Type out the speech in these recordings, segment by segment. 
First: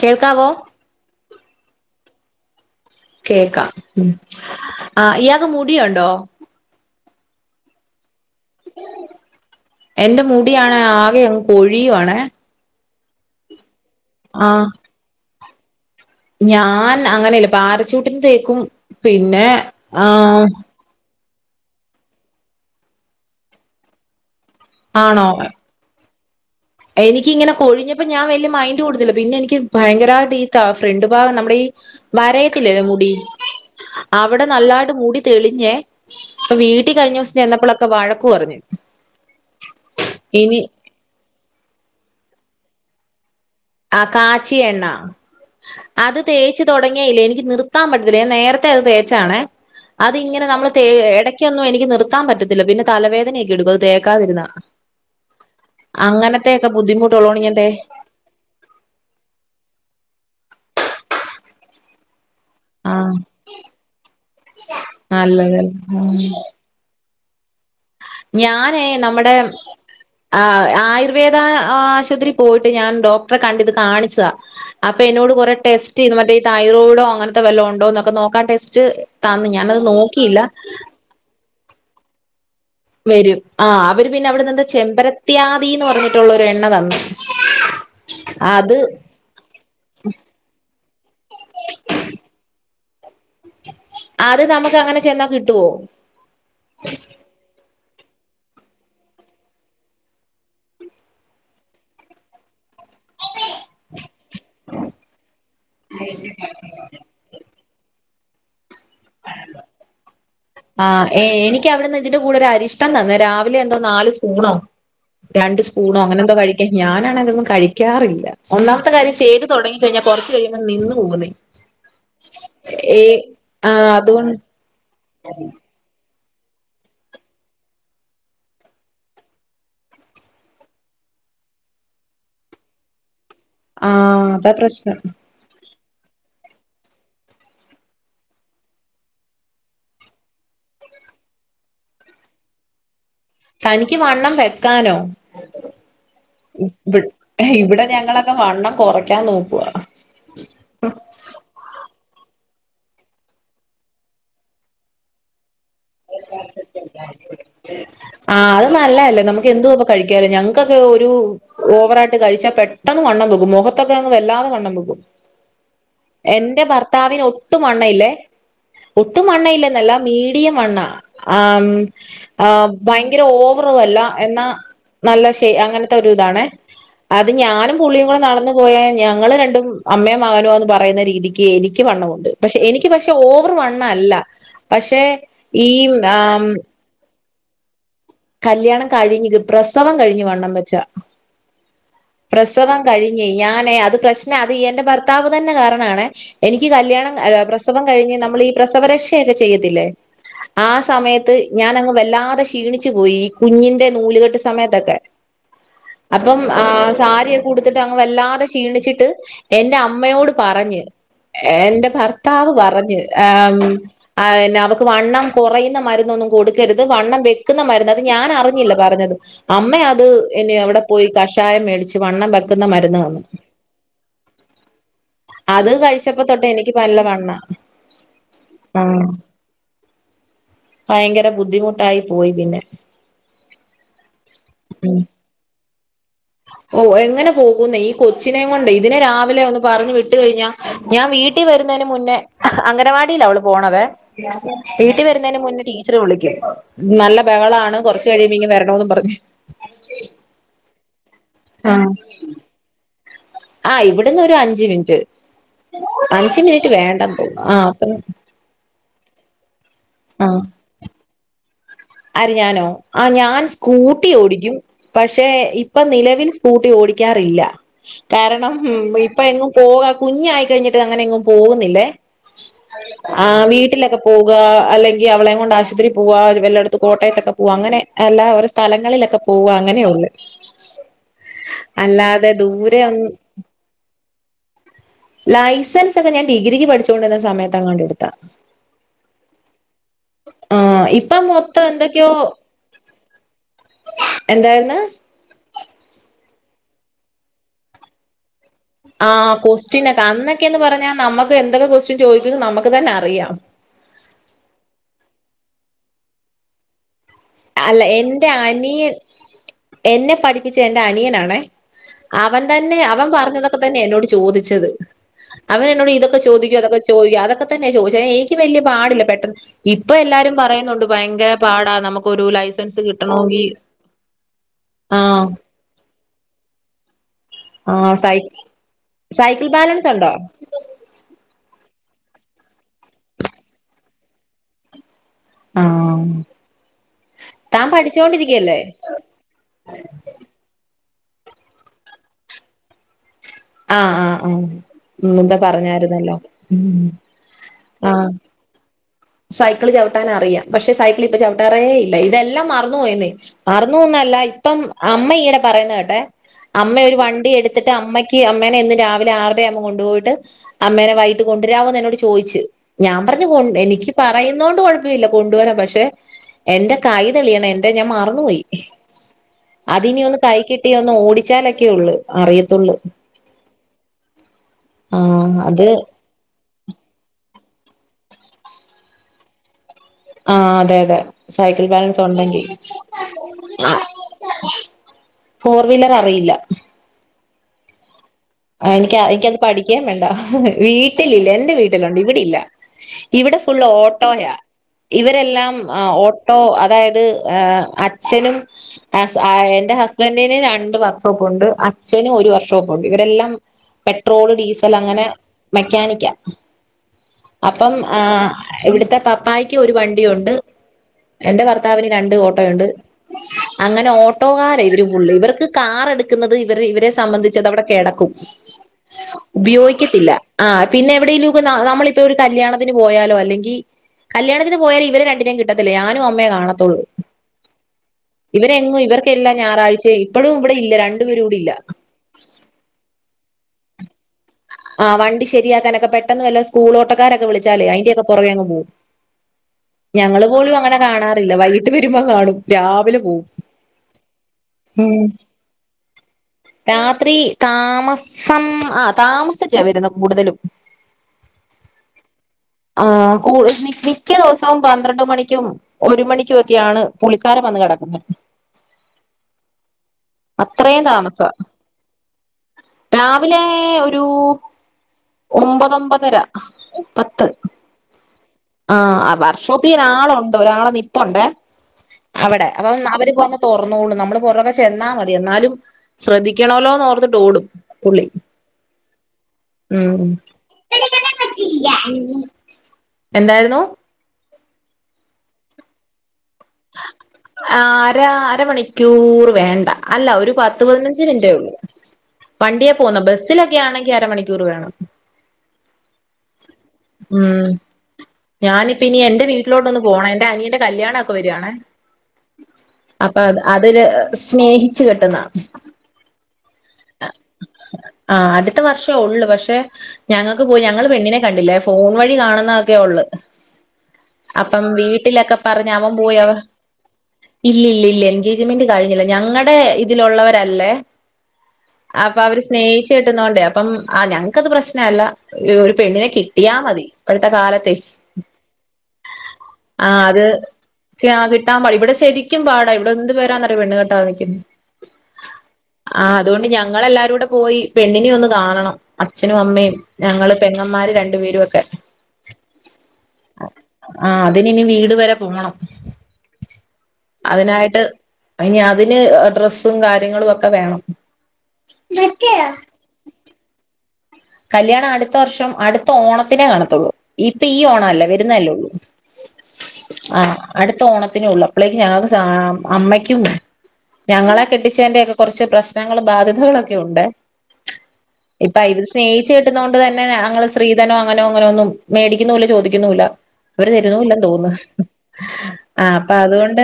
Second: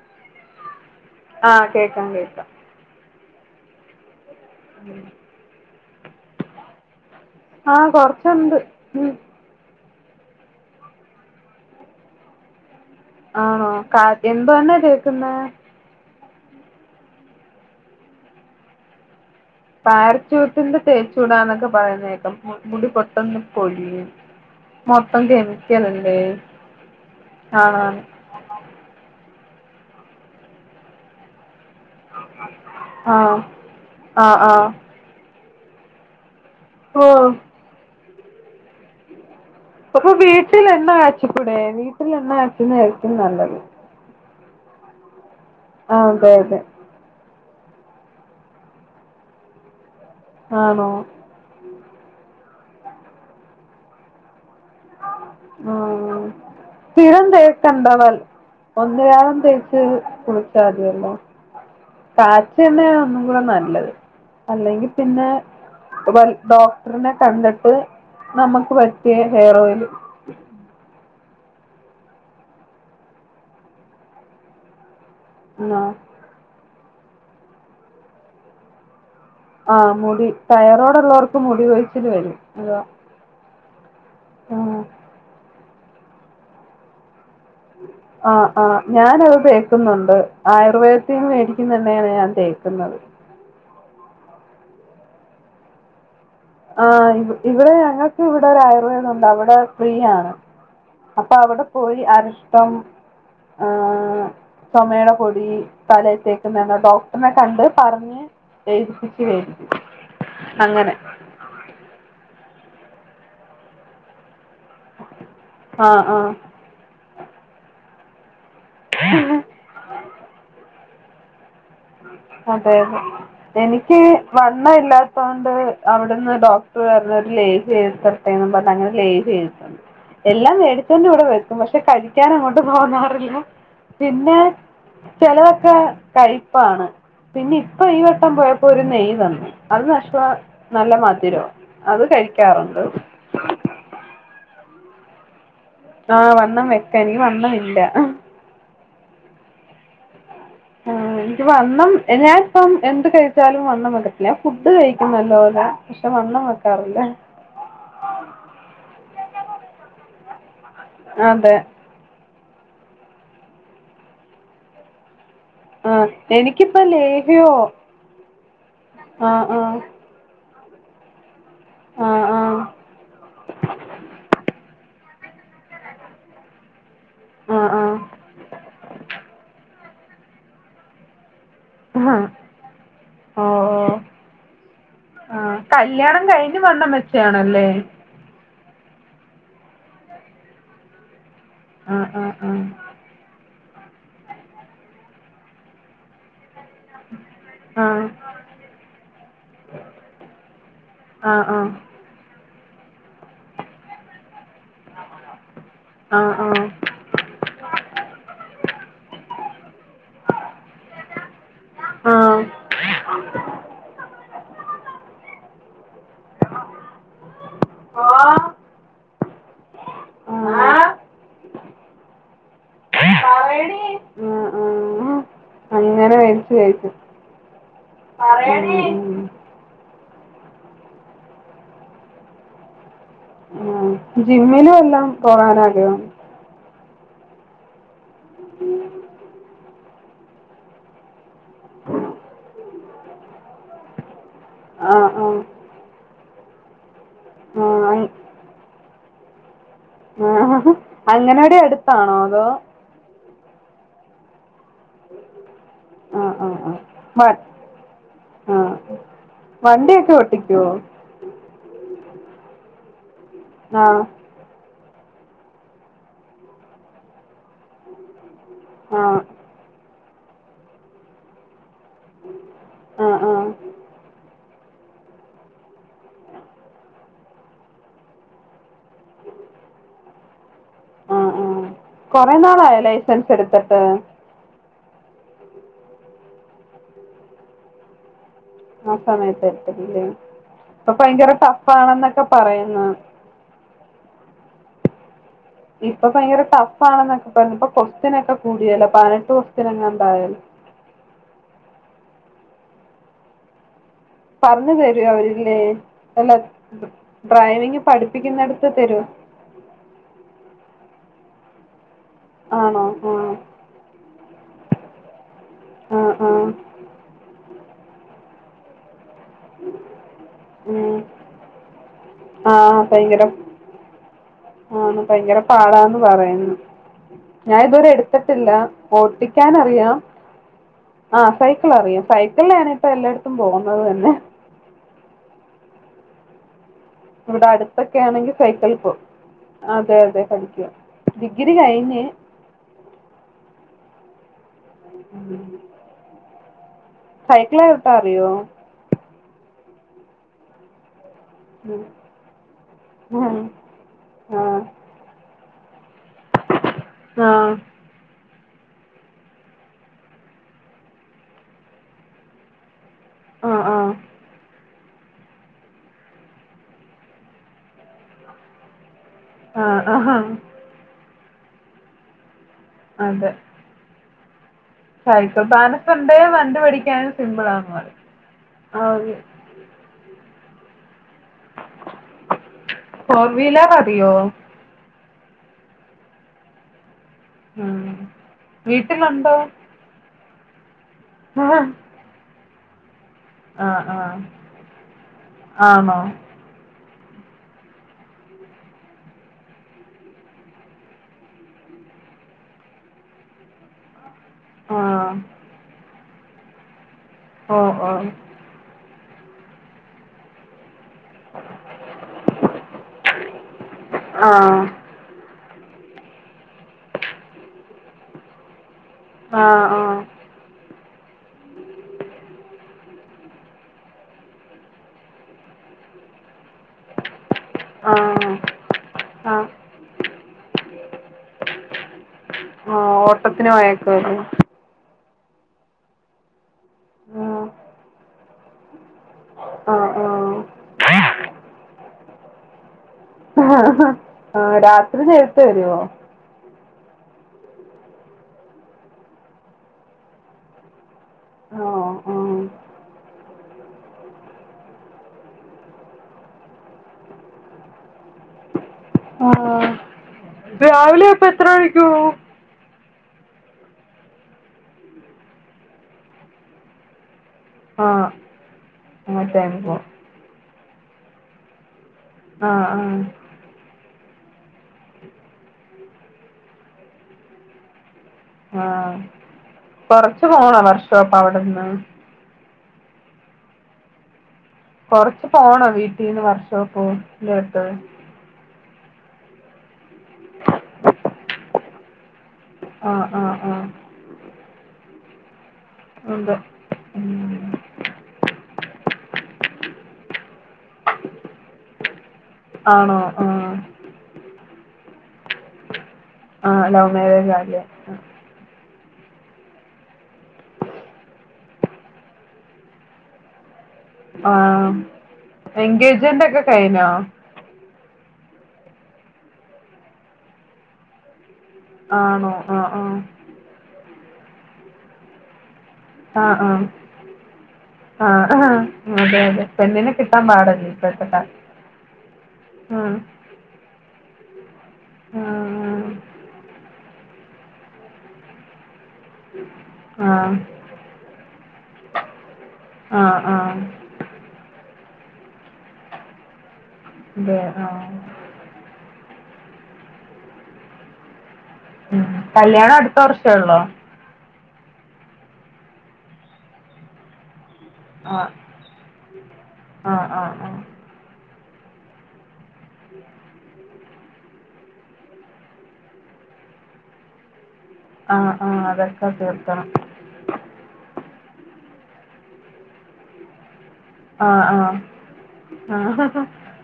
കേൾക്കാവോ? ആഹ് കേൾക്കാം കേക്കാം കേക്കാം മ് ആഹ് ഇയാക് മു ഡി ഉണ്ടോ ആഹ് കൊറച്ചുണ്ട് ഉം എന്റെ മുടിയാണ് ആകെങ് കോഴിയു ആണേ ആണോ കാ എന്താന്ന കേക്ന്നെ ഞാൻ അങ്ങനെയല്ല പാറച്ചൂട്ടിന് തേക്കും പി ന്നെ ആഹ് ചൂടാന്നൊക്കെ പറയുന്നേക്കം മുടി പൊട്ടന്ന് കൊഴിയ്യും മൊത്തം ആണോ കെമ്മിക്കലേല്ലേ എനിക്കിങ്ങനെ കൊഴിഞ്ഞപ്പോ ഞാൻ വെല്യ മൈന്റ് കൊടുത്തില്ല പിന്നെ എനിക്ക് ക്ക് ഭയങ്കരായിട്ട് ഈ ഫ്രണ്ട് ഭാഗം നമ്മുടെ ഈ വരയത്തില്ലല്ലേ മുടി ആഹ് ആഹ് അവിടെ ആഹ് നല്ലായിട്ട് മുടി തെളി ഏ ഇപ്പ വീട്ടി ഓഹ് കഴിഞ്ഞദിവസം ചെന്നപ്പഴൊക്കെ വഴക്ക് ക്ക് പറഞ്ഞു. അപ്പൊ ഇനി വീട്ടില് എണ്ണ കാച്ചിക്കൂടേ ഇത്തിരി എണ്ണ ആക്കുന്ന ആയിരിക്കും നല്ലത് ആ കാച്ചിയ എണ്ണ ആഹ് അത് അതെ അതെ തേച്ച് തൊടങ്ങിയ ഇല്ലേ എനി നിർത്താൻ പറ്റത്തില്ല ഞാൻ നേരത്തെ അത് തേച്ചാണെ അത് ഇങ്ങനെ നമ്മള് തേ ആണോ എടയ്ക്കൊന്നും എനിക്ക് നിർത്താൻ പറ്റിത്തി [unintelligible] പിന്നെ തലവേദനയൊക്കെ എടുക്കും അത് തേക്കാതിരുന്ന ആ സ്ഥിരം ബുദ്ധിമുട്ടുള്ളോണ്ട് ഞാൻ തേ തേക്കണ്ടവൻ ഒന്നരാടം തേച്ച് കുളിച്ചാതിയല്ലൊ കാച്ചിയ എണ്ണയാ ആഹ് ഒന്നുകൂടെ നല്ലത് അല്ലെങ്കി പിന്നെ നല്ലതല്ല വ ആഹ് ഡോക്ടർനെ [unintelligible] ഞാനേ നമ്മടെ ഓയിൽ ആ ആയിർ [unintelligible] ദാ ആശുപത്രി പോയിട്ട് ഞാൻ ഡോക്ടറെ കണ്ടിത് കാണിച്ചതാ അ അപ്പ എന്നോട് കൊറെ ആ ടെസ്റ്റ്യ്യ്ന്നു മറ്റേ തൈറോയിഡോ അങ്ങനത്തെ വല്ലോം ഒണ്ടോന്നൊക്കെ നോക്കാൻ ടെസ്റ്റ് തന്ന് ആ ഞാനത് മുടി നോക്കിയില്ല തയ്റോഡുള്ളോർക്ക് മുടി കൊഴിച്ചിൽ വരും അതാ വരും ആഹ് അവര് പിന്നെ അവിടെ നിന്ന് ആഹ് ചെമ്പരത്യാദിന്ന് പറഞ്ഞിട്ടുള്ളൊരു എണ്ണ തന്ന് ആ ആ ഞാനത് തേക്ക്ന്നുണ്ട് ആയുർവേദത്തിന്ന് മേടിക്കുന്ന എണ്ണയാണ് ഞാൻ തേ ക്ക്ന്നത് അത് നമ്മക്ക് അങ്ങനെ ചെന്നാ കിട്ടോ ആഹ് ഇ ഇവിടെ ഞങ്ങക്ക് ഇവിടെ ഒരു ആയുർവേദം ഉണ്ട്, അവിടെ ഫ്രീയാണ്, അപ്പൊ അവിടെ പോയി അരിഷ്ടം ആഹ് ചൊമേടെ പൊടി തലേ തേക്കുന്നെ ഡോക്ടറിനെ കണ്ട് പറഞ്ഞ് എഴുതിപ്പിച്ച് കഴിക്കും. ആ ഏ എനി ക്കി അവ്ട്ന്ന് ഇതിന്റെ കൂ ഒരു അരിഷ്ടം തന്ന് രാവിലെ എന്തോ നാല് സ്പൂണോ രണ്ട് ആ സ്പൂണോ ആ അങ്ങനെ എന്തോ കഴിക്കാൻ ഞാനാണെ തൊന്നും കഴിക്കാറില്ല ഒന്നാമത്തെ കാര്യം ചെയ്ത് തൊടങ്ങി കഴിഞ്ഞ കൊറച്ച് കഴിയുമ്പോ നിന്ന് പോകുന്നേ അതെ ഏ അതെ ആഹ് എനിക്ക് അതുകൊണ്ട് വണ്ണ ഇല്ലാ [unintelligible] അമ് അവിടുന്ന് ഡോക്ടറ് പറഞ്ഞ് ഒരു ലേഹ്യം എഴുതി തരട്ടേന്നും പറഞ്ഞ് അങ്ങനെ ലേഹ്യം എഴുതിത്തന്ന് എല്ലാം വേടിച്ചോണ്ട് ഇവിടെ വെക്കും പക്ഷെ കഴിക്കാൻ അങ്ങോട്ട് തോന്നാറില്ല ആഹ് പിന്നെ അതാ പ്രശ്നം ചെലതൊക്കെ [unintelligible] പ്പാണ് പിന്നെ ഇപ്പ ഈ വട്ടം പോയപ്പോ ഒരു നെയ് തന്ന് അത് നഷ്വാ നല്ല മധുരവാ അത് കഴിക്കാറുണ്ട് തനിക്ക് വണ്ണം വെക്കാനോ ആ വണ്ണം വെക്കാൻ എനിക്ക് ഇവിടെ വണ്ണമില്ല ഞങ്ങളൊക്കെ വണ്ണം കൊ യ്ക്കാനോക്കുവാ ആ എനിക്ക് വണ് ഞാനിപ്പം എന്ത് കഴിച്ചാലും വണ്ണം വെക്കത്തില്ല ഞാ ഫുഡ് കഴിക്കും നല്ലോലെ ആ അത് നല്ലല്ലേ നമുക്ക് എന്തുവപ്പ കഴിക്കാല ഞങ്ങക്കൊക്കെ ഒരു അതെ ഓവറായിട്ട് കഴിച്ച പെട്ടെന്ന് വണ്ണം വെക്കും മുഖത്തൊക്കെ അങ്ങ് വെല്ലാതെ വണ്ണംവെക്കും ആ എനിക്കിപ്പ ലേഹ്യോ വണ്ണയില്ലേ ഒട്ടും ആഹ് വണ്ണയില്ലെന്നല്ല മീഡിയം [unintelligible] ആം ആഹ് ആ ആഹ് ഭയങ്കര ഓവറുവല്ല എന്നാ നല്ല ഷേ അങ്ങനത്തെ ഒരു ഇതാണെ അത് ആഹ് ഞാനും ആഹ് പുള്ളിയും കൂടെ നടന്നു പോയാ ഞങ്ങള് രണ്ടും അമ്മേം മകനുവാന്ന് പറയുന്ന [unintelligible] എനിക്ക് ആഹ് ആഹ് വണ്ണമുണ്ട് പക്ഷെ എനിക്ക് പക്ഷെ ഓവർ ഓഹ് ഓഹ് വണ്ണല്ല പക്ഷെ ഈ ആം കഴിഞ്ഞ വന്ന [unintelligible] ആണല്ലേ കല്യാണം കഴിഞ്ഞു ത്പ്രസവം കഴിഞ്ഞ് വണ്ണം വച്ച ആഹ് ആഹ് പ്രസവം കഴിഞ്ഞെ [unintelligible] ഞാനെ അത് പ്രശ്നാ അത് എന്റെ ഭർത്താവ് തന്നെ കാരണാണെ എനിക്ക് കല്യാണം ക പ്രസവം ആഹ് കഴിഞ്ഞ് നമ്മളീ പ്രസവ രക്ഷയൊക്കെ ചെയ്യത്തില്ലേ ആ സമയത്ത് ആഹ് ആഹ് ഞാനങ്ങ് വല്ലാതെ ഷീ [inaudible] ച്ച് പോയി കുഞ്ഞിന്റെ നൂലു---കെട്ട് സമയത്തക്കെ. ആഹ് അപ്പം ആഹ് ആ സാരിയക്കടുത്തിട്ട് അങ് വല്ലാതെ ക്ഷീണിച്ചിട്ട് എന്റെ അമ്മയോട് പറഞ്ഞ് എന്റെ ആഹ് ഭർത്താവ് പറഞ്ഞ് അവക്ക് വണ്ണം കൊറയുന്ന ഒന്നും കൊടുക്കരുത് വണ്ണം വ ക്കുന്ന മരുന്ന് അത് ഞാൻ ആഹ് അറിഞ്ഞില്ല പറഞ്ഞത് അമ്മ അത് നെ ആഹ് അവിടെ ആഹ് ആഹ് പോയി കഷായം മേടിച്ച് വണ്ണം വെക്കുന്ന മരുന്ന് തന്ന്. അത് അങ്ങനെ കഴിച്ചപ്പോ തൊട്ട് മേടിച്ച് എനിക്ക് കഴിക്കും നല്ല വണ്ണാ പറയടി ഭയങ്കര ബുദ്ധിമുട്ടായി പോയി പിന്നെ ആ ജിമ്മില് ഉം വല്ലോം പോകനാഗ്രഹം ഓ എങ്ങനെ പോകുന്ന ഈ കൊച്ചിനെയ കൊണ്ട് ഇതിനെ രാവിലെ ഒന്ന് പറഞ്ഞു വിട്ട കഴിഞ്ഞാ ഞാൻ വീ ട്ടി വരുന്നതിന് മുന്നേ അംഗനവാടി ലാ അവള് പോണത് വീട്ടി ആഹ് വരുന്നതിന് മുന്നേ ടീച്ചറ് വിളിക്കും നല്ല ബഹളമാണ് ആഹ് കുറച്ച് കഴിയുമ്പോ ഇങ്ങ വരണമന്ന് പറഞ്ഞു [unintelligible] ആഹ ഹ അംഗനവാടി അടുത്താണോ അതോ ആഹ് ഇവിടന്ന് ഒരു അഞ്ച് അഞ്ച് മിനിറ്റ് ആഹ് അഞ്ച് ആഹ് മിനിറ്റ് ആഹ് വേണ്ട വ പോകും ആ അ ആഹ് വണ്ടിയൊക്കെ ഓട്ടിക്കുവോ അരിഞാനോ ആ ഞാൻ ആഹ് സ്കൂട്ടി ഓടിക്കും പക്ഷെ ഇപ്പൊ നിലവിൽ സ്കൂട്ടി ഓടിക്കാറില്ല കാരണം ഉം ഇപ്പ ആഹ് എങ്ങും പോക കുഞ്ഞായി കഴിഞ്ഞിട്ട് അങ്ങനെയ എങ്ങും പോകുന്നില്ലേ ആഹ് ആ ആഹ് വീട്ടിലൊക്കെ പോവുക അല്ലെങ്കി അവളെ കൊണ്ട് ആശുത്രി പോവാ വല്ലടും കോട്ടയത്തൊക്കെ പോക അങ്ങനെ എല്ലാ ഒരു സ്ഥലങ്ങളിലൊക്കെ പോക അങ്ങനെയ ഉള്ളു ആ ആ കൊറെ നാളായ ദൂരെ ഒന്നും ലൈസൻസ് എടുത്തിട്ട് ലൈസൻസ് ഒക്കെ ഞാൻ ഡിഗ്രിക്ക് പഠിച്ചുകൊണ്ടിരുന്ന സമയത്തെങ്ങാണ്ട് എടുത്ത ആ സമയത്ത് എടുത്തേക്കണല്ലേ ആ ഇപ്പൊ ഇപ്പം ഭയങ്കര മൊത്തം ടഫ് ആണെന്നൊക്കെ പറയുന്നു എന്തായിരുന്ന് ഇപ്പൊ ഭയങ്കര ടഫ് ആണെന്നൊക്കെ പറഞ്ഞു ഇപ്പൊ കൊസ്റ്റിനൊക്കെ ആഹ് കൊസ്റ്റിനൊക്കെ അന്നൊക്കെന്ന് പറഞ്ഞാ നമ്മുക്ക് എന്തൊക്കെ കൊസ്റ്റൻ ചോദിക്കുന്ന് നമുക്ക് തന്നെ അറിയാം പറഞ്ഞു തരൂ അവരില്ലേ എല്ലാ അല്ല എൻ്റെ അനിയൻ എന്നെ പഠിപ്പിച്ച ന്റെ അനിയൻ ആണേ അവൻ തന്നെ ആണോ അവൻ ആഹ് പറഞ്ഞതൊക്കെ തന്നെ എന്നോട് ചോദി ച്ചത് അവൻ എന്നോട് ആഹ് ഇതൊക്കെ ആഹ് ചോദിക്ക അതൊക്കെ ചോദിക്ക അതൊക്കെ തന്നെ ചോദിച്ചത് എനിക്ക് വലിയ പാടില്ല പെട്ടന്ന് ഇപ്പൊ എല്ലാരും പറയുന്നുണ്ട് ഉം ഭയങ്കര പാടാ നമുക്ക് ഒരു ലൈസൻസ് ആഹ് ഭയങ്കര കിട്ടാനൊഗിൽ ആണ് ഭയങ്കര പാടാന്ന് പറയന്ന് ഞാൻ ഇതുവരെ ആഹ് സൈ എടുത്തിട്ടില്ല സൈക്കിൾ ഓട്ടിക്കാൻ ബാലൻസ് അറിയാം ഉണ്ടോ? ആ [unintelligible] റയും സൈക്കളിലനിപ്പ എല്ലായിടത്തും പോകുന്നത് തന്നെ ആഹ് ഇവിടെ താൻ അടുത്തൊക്കെ ആണെങ്കി പഠിച്ചോണ്ടിരിക്കയല്ലേ? സൈക്കിൾ പോവും അതെ അതെ പഠിക്കുവാ ഡിഗ്രി കഴിഞ്ഞ് ആഹ് ആഹ് ആ ഉമ്മിന്റപറഞ്ഞായിരുന്നല്ലോ ഉം ഉം സൈക്കിള് ചവിട്ടാൻ ആഹ് അറിയോ സൈക്കിള് ചവിട്ടാന അറിയാം പക്ഷെ സൈ ഇപ്പ ചവിട്ടാറേ ഇല്ല ഉം ഇതെല്ലാം മറന്നു പോയിന്നെ ആഹ് മറന്നുന്നല്ല ഇപ്പം ആഹ് അമ്മ ഈടെ പറയുന്ന കേട്ട അമ്മ ഒരു വണ്ടി ആഹ് എടുത്തിട്ട് അമ്മയ്ക്ക് അമ്മേനെ ഇന്ന് രാവിലെ ആരരെ ആവുമ്പോ കൊണ്ടുപോയിട്ട് അമ്മേനെ വൈകട്ട് കൊണ്ടുവരാവോ എന്ന് ചോയ്ച്ച് ഞാൻ പറഞ്ഞു ആഹ് [unintelligible] എനിക്ക് ആഹ് എന്നോണ്ട് കുഴപ്പമില്ല കൊണ്ടുവരാൻ പക്ഷെ എന്റെ കൈ തെളിയണം എന്റെ ഞാൻ മറന്നുപോയി ആഹ് അതിന്ന് ആഹാ ഒന്ന് കൈ കിട്ടി ഒന്ന് ഓടി ചേലെക്ക്യുള്‌ള അറിയും ത്തുള്‌ള സായിക്കോ [unintelligible] സാ നൊക്കെണ്ട് പറി പഠിക്കാന്നും സിമ്പിളാണ്ന്ന് പറഞ്ഞു ആര് ആഹ് അതെ അതെ സൈക്കിൾ ബാലൻസ് ഉണ്ടെങ്കിൽ ഫോർ വീലർ അറിയോ? ഫോർ വീലർ അറിയില്ല ഉം എനിക്ക് വീട്ടിലുണ്ടോ? എനിക്കത് പഠിക്കാൻ വേണ്ട ഹ് ഹ് വീറ്റ് [inaudible] ട്ടിലില്ല്യ എന്റെ ആഹ് വീട്ടിലുണ്ട്ണ്ട ഇവിടെ ഇല്ല ഇവിടെ ഫുൾ ആഹ് ഓട്ടോയ ഇവരെല്ലാം ആണോ? ഓട്ടോ അതായത് അത് [unintelligible] അച്ഛനും എന്റെ ഹസ്ബൻറിന് രണ്ട് വർഷോപ്പുണ്ട് അച്ഛനും ഒരു വർഷോപ്പുണ്ട് ഇവരെല്ലാം [inaudible] ട്രോൾ ഡീസൽ അങ്ങനെ ആഹ് മെക്കാനിക്ക് ഓഹ് അപ്പം ഹ്ആ ഓഹ് ഇവിടുത്തെ പ്പായ്ക്ക് ഒരു വണ്ടിയൊണ്ട് എന്റെ ഭർത്താവിന് രണ്ട് ഓട്ടോ ഉണ്ട് അങ്ങനെ ഓട്ടോകാരാ ആഹ് ഇവര് ഫുള്ളള് ഇവർക്ക് കാറെടുക്കുന്നത് ഇവരെ ഇവരെ സംബന്ധിച്ച് അത് അവിടെ കെടക്കും ആഹ് ആഹ് ഉപയോഗിക്കത്തില്ല ആ പിന്നെ എവിടേലും ഒക്കെ നമ്മളിപ്പൊ ഒരു കല്യാണത്തിന് പോയാലോ അല്ലെ ങ്കി കല്യാണത്തിന് പോയാൽ ഇവരെ രണ്ടിനേം കിട്ടത്തില്ല ഞാനും അമ്മേ കാണ ആഹ് [inaudible] ഇവരെങ്ങും ആഹ് ഇവർക്കെല്ലാം ആഹ് ഞായറാഴ്ച ഇപ്പടും ഇവിടെ ഇല്ല രണ്ടുപേരും ഇവിടെ ഇല്ല പ്പത്തിന് വയക്കാരുന്നു ആ വണ്ടി ശരിയാക്കാനൊക്കെ പെട്ടെന്ന് വല്ലോം സ കൂളോട്ടക്കാരൊക്കെ ആഹ് വിളിച്ചാലേ അയിന്റെയൊക്കെ പുറവേ അങ്ങ് [inaudible] ആഹ് ഞങ്ങള് പോലും അങ്ങനെ കാണാറില്ല വൈകിട്ട് വരുമ്പം [inaudible] ണും രാവിലെ പോവും ആ ഉം രാത്രി നേരത്തെ വരുവോ രാത്രി താമസ്സം ആ താമ [inaudible] വരുന്നേ കൂടുതലും ആഹ് ആഹ് ആ കൂടെ നി മിക്ക ദിവസോം പന്ത്രണ്ട് മണിക്കും ഒരു മണിക്കും ഒക്കെയാണ് പുളിക്കാരൻ വന്ന് കിടക്കുന്നെ ആ അത്രയും രാവിലെ അപ്പൊ എത്ര മണിക്ക് പോവും രാവിലേ ഒരു ഒമ്പൊതൊമ്പതര പത്ത് ആ ആ ടൈമിന് വർഷോപ്പ് ചെയ്യാൻ പോവും ആളൊണ്ട് ഒരാളെ നിപ്പൊണ്ടെ അവടെ ആഹ് അപ്പ അവര് ആഹ് [unintelligible] തൊറന്നോളും നമ്മള് പുറവെ ചെന്നാ മതി എന്നാലും ശ്രദ്ധിക്കണോല്ലോന്ന് ഓർത്തിട്ട് ഓടും പുള്ളി ആ ഉം കൊറച്ച് പോണോ വർഷോപ്പ് അവിടന്ന് എന്താരുന്നു കൊറച്ച് പോണോ വീട്ടിന്ന് വർഷ [unintelligible] ക്യൂ വേണ്ട അല്ല ഒരു പത്ത് പതിനഞ്ച് മിൻ്റേഉള്ളൂ വണ്ടിയെ പോന്ന ആഹ് ആഹ് ബസ്സിലൊക്കെ ആഹ് ആണെങ്കിൽ അരമണിക്കൂറ് വേണം ഉന്തോ ഉം ഞാനിപ്പ ഇനി എന്റെ വീലോട്ടൊന്ന് പോണം എന്റെ അനിയന്റെ കല്യാണക്കെ വരുവാണേ ആണോ അപ്പൊ ആഹ് അതില് സ്നേഹി ച് കെട്ടുന്ന ആഹ് ലവ് മേരേജ് ആല്ലേ പക്ഷേ ഉള്ളൂ പക്ഷെ ഞങ്ങൾക്ക് പോയി ഞങ്ങള് പെണ്ണിനെ കണ്ടില്ല ഫോൺ വഴി കാണുന്ന മാത്രമേ ഉള്ളു ആ അപ്പം ആഹ് വീട്ടിലൊക്കെ പറഞ്ഞ അവൻ എൻഗേജ്മെന്റ് പോയിവ ഒക്കെ കഴിഞ്ഞോ ഇല്ലില്ല ഇല്ല എൻഗേജ്മെന്റ് കഴിഞ്ഞില്ല ഞങ്ങളടെ ഇതിലുള്ളവരല്ലേ അപ്പൊ ആണോ അവര് ആഹ് സ്നേഹിച്ചു ആഹ് കെട്ടുന്നോണ്ടേ അപ്പം ആഹ് ഞങ്ങക്കത് പ്രശ്ന അല്ല ഒരു പെണ്ണിനെ ആഹ് കിട്ടിയാൽ മതി ഇപ്പോഴത്തെ കാലത്ത് ആഹ് ആഹ് അതെ അതെ ആ പെണ്ണിനെ കിട്ടാൻ പാടല്ലേ അത്ക്കെ ഇപ്പഴത്തെ ആ കാലത്ത് കിട്ടാൻ പാട ഇവിടെ ശരിക്കും പാടാ ഇവിടെ ആഹ് എന്ത് പാന്നറിയോ പെണ്ണ് കിട്ട സാധിക്കുന്നു ആ ആ അതുകൊണ്ട് ഞങ്ങളെല്ലാരുടെ പോയി പെണ്ണിനെ ഒന്ന് കാണണം അച്ഛനും അമ്മയും ആ ഞങ്ങള് പെങ്ങന്മാര് രണ്ടു പേരും ഒക്കെ ആ ആ ആഹ് അതിനിനി വീട് വരെ പോകണം അതെ ആ അതിനായിട്ട് ഇനി അതിന് ഡ്രസ്സും കാര്യങ്ങളും ഒക്കെ വേണം ഉം കല്യാണം അടുത്ത വർഷേ ഉള്ളോ കല്യാണം അടുത്ത വർഷം അടുത്ത ഓണത്തിനെ കാണത്തുള്ളൂ ഈ ഇപ്പൊ ഈ ഓണംമല്ല ആ വരുന്നല്ലേ ഉള്ളൂ ആ അടുത്ത ഓണത്തിന് ഉള്ളു അപ്പളേക്ക് ഞങ്ങക്ക് അമ്മയ്ക്കും ഞങ്ങളെ കെട്ടിച്ചതിന്റെഒക്കെ കുറച്ച് പ്രശ്നങ്ങൾ ബാധ്യതകളൊക്കെ ഉണ്ട് ആ ആ അതെ സ്നേഹിച്ചു കെട്ടുന്നതുകൊണ്ട് തന്നെ അങ്ങന സ്ത്രീധനോ അങ്ങനോ അങ്ങനെ ഒന്നും മേടിക്കുന്നു മില്ല ചോദിക്കുന്നുമില്ല അവര് തരുന്നുല്ല ആ ആ തോന്നുന്നു ആ അപ്പൊ അതുകൊണ്ട്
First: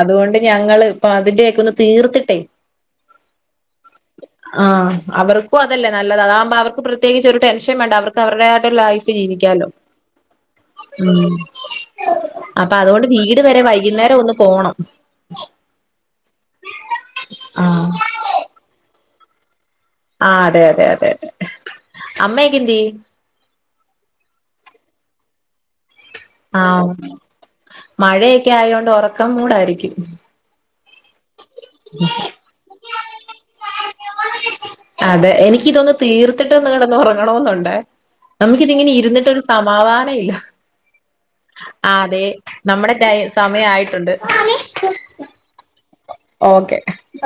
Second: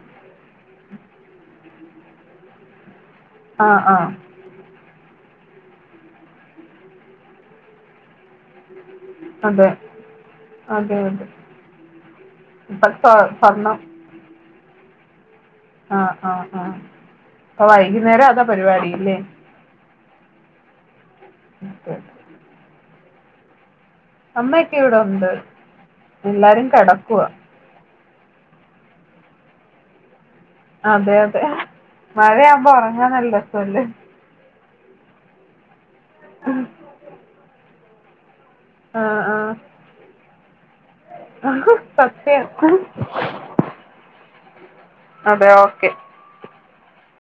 അതുകൊണ്ട് ഞങ്ങള് ഇപ്പ അതിന്റെയൊക്കെ ഒന്ന് തീർത്തിട്ടേ ആ ആ ആ അവർ ഇപ്പോ അതല്ലേ നല്ലത് അതാവുമ്പോ അവർ പ്രത്യേകിച്ച് ഒരു ടെൻഷൻ വേണ്ട അവർക്ക് അവരുടെ ആ [unintelligible] ജീവിക്കാലോ അതെ അതെ അതെ ഉം അപ്പോ ഇപ്പൊ അത്കൊണ്ട് സ്വ വീട് വരെ വൈകിന്നേരം ഒന്ന് പോണം ആഹ് ആഹ് ആഹ് അപ്പ ആഹ് വൈകുന്നേരം അതാ പരിപാടില്ലേ ആ അതെ അതെ അതെ ഓക്കെ ഓക്കെ അമ്മോകേന്തിയെ അമ്മൊക്കെ ഇവിടൊണ്ട് എല്ലാരും ആഹ് കെടക്കുവ മഴയൊക്കെ ആയൊണ്ട് ഒറക്കം മൂടായിരിക്കും അതെ അ മഴയാവുമ്പോ ഒറ [unintelligible] നല്ല രസല്ലേ അതെ എനിക്ക് ഇതൊന്ന് തീർത്തിട്ടൊന്നു കെടന്ന് ഉറങ്ങണന്നുണ്ടെ നമുക്കിതിങ്ങനെ ആ ഇരുന്നിട്ടൊരു ആ സമാധാനല്ല്യ അതെ സത്യം നമ്മുടെ ടൈം സമയായിട്ടുണ്ട് അതെ ഓക്കെ ഓക്കെ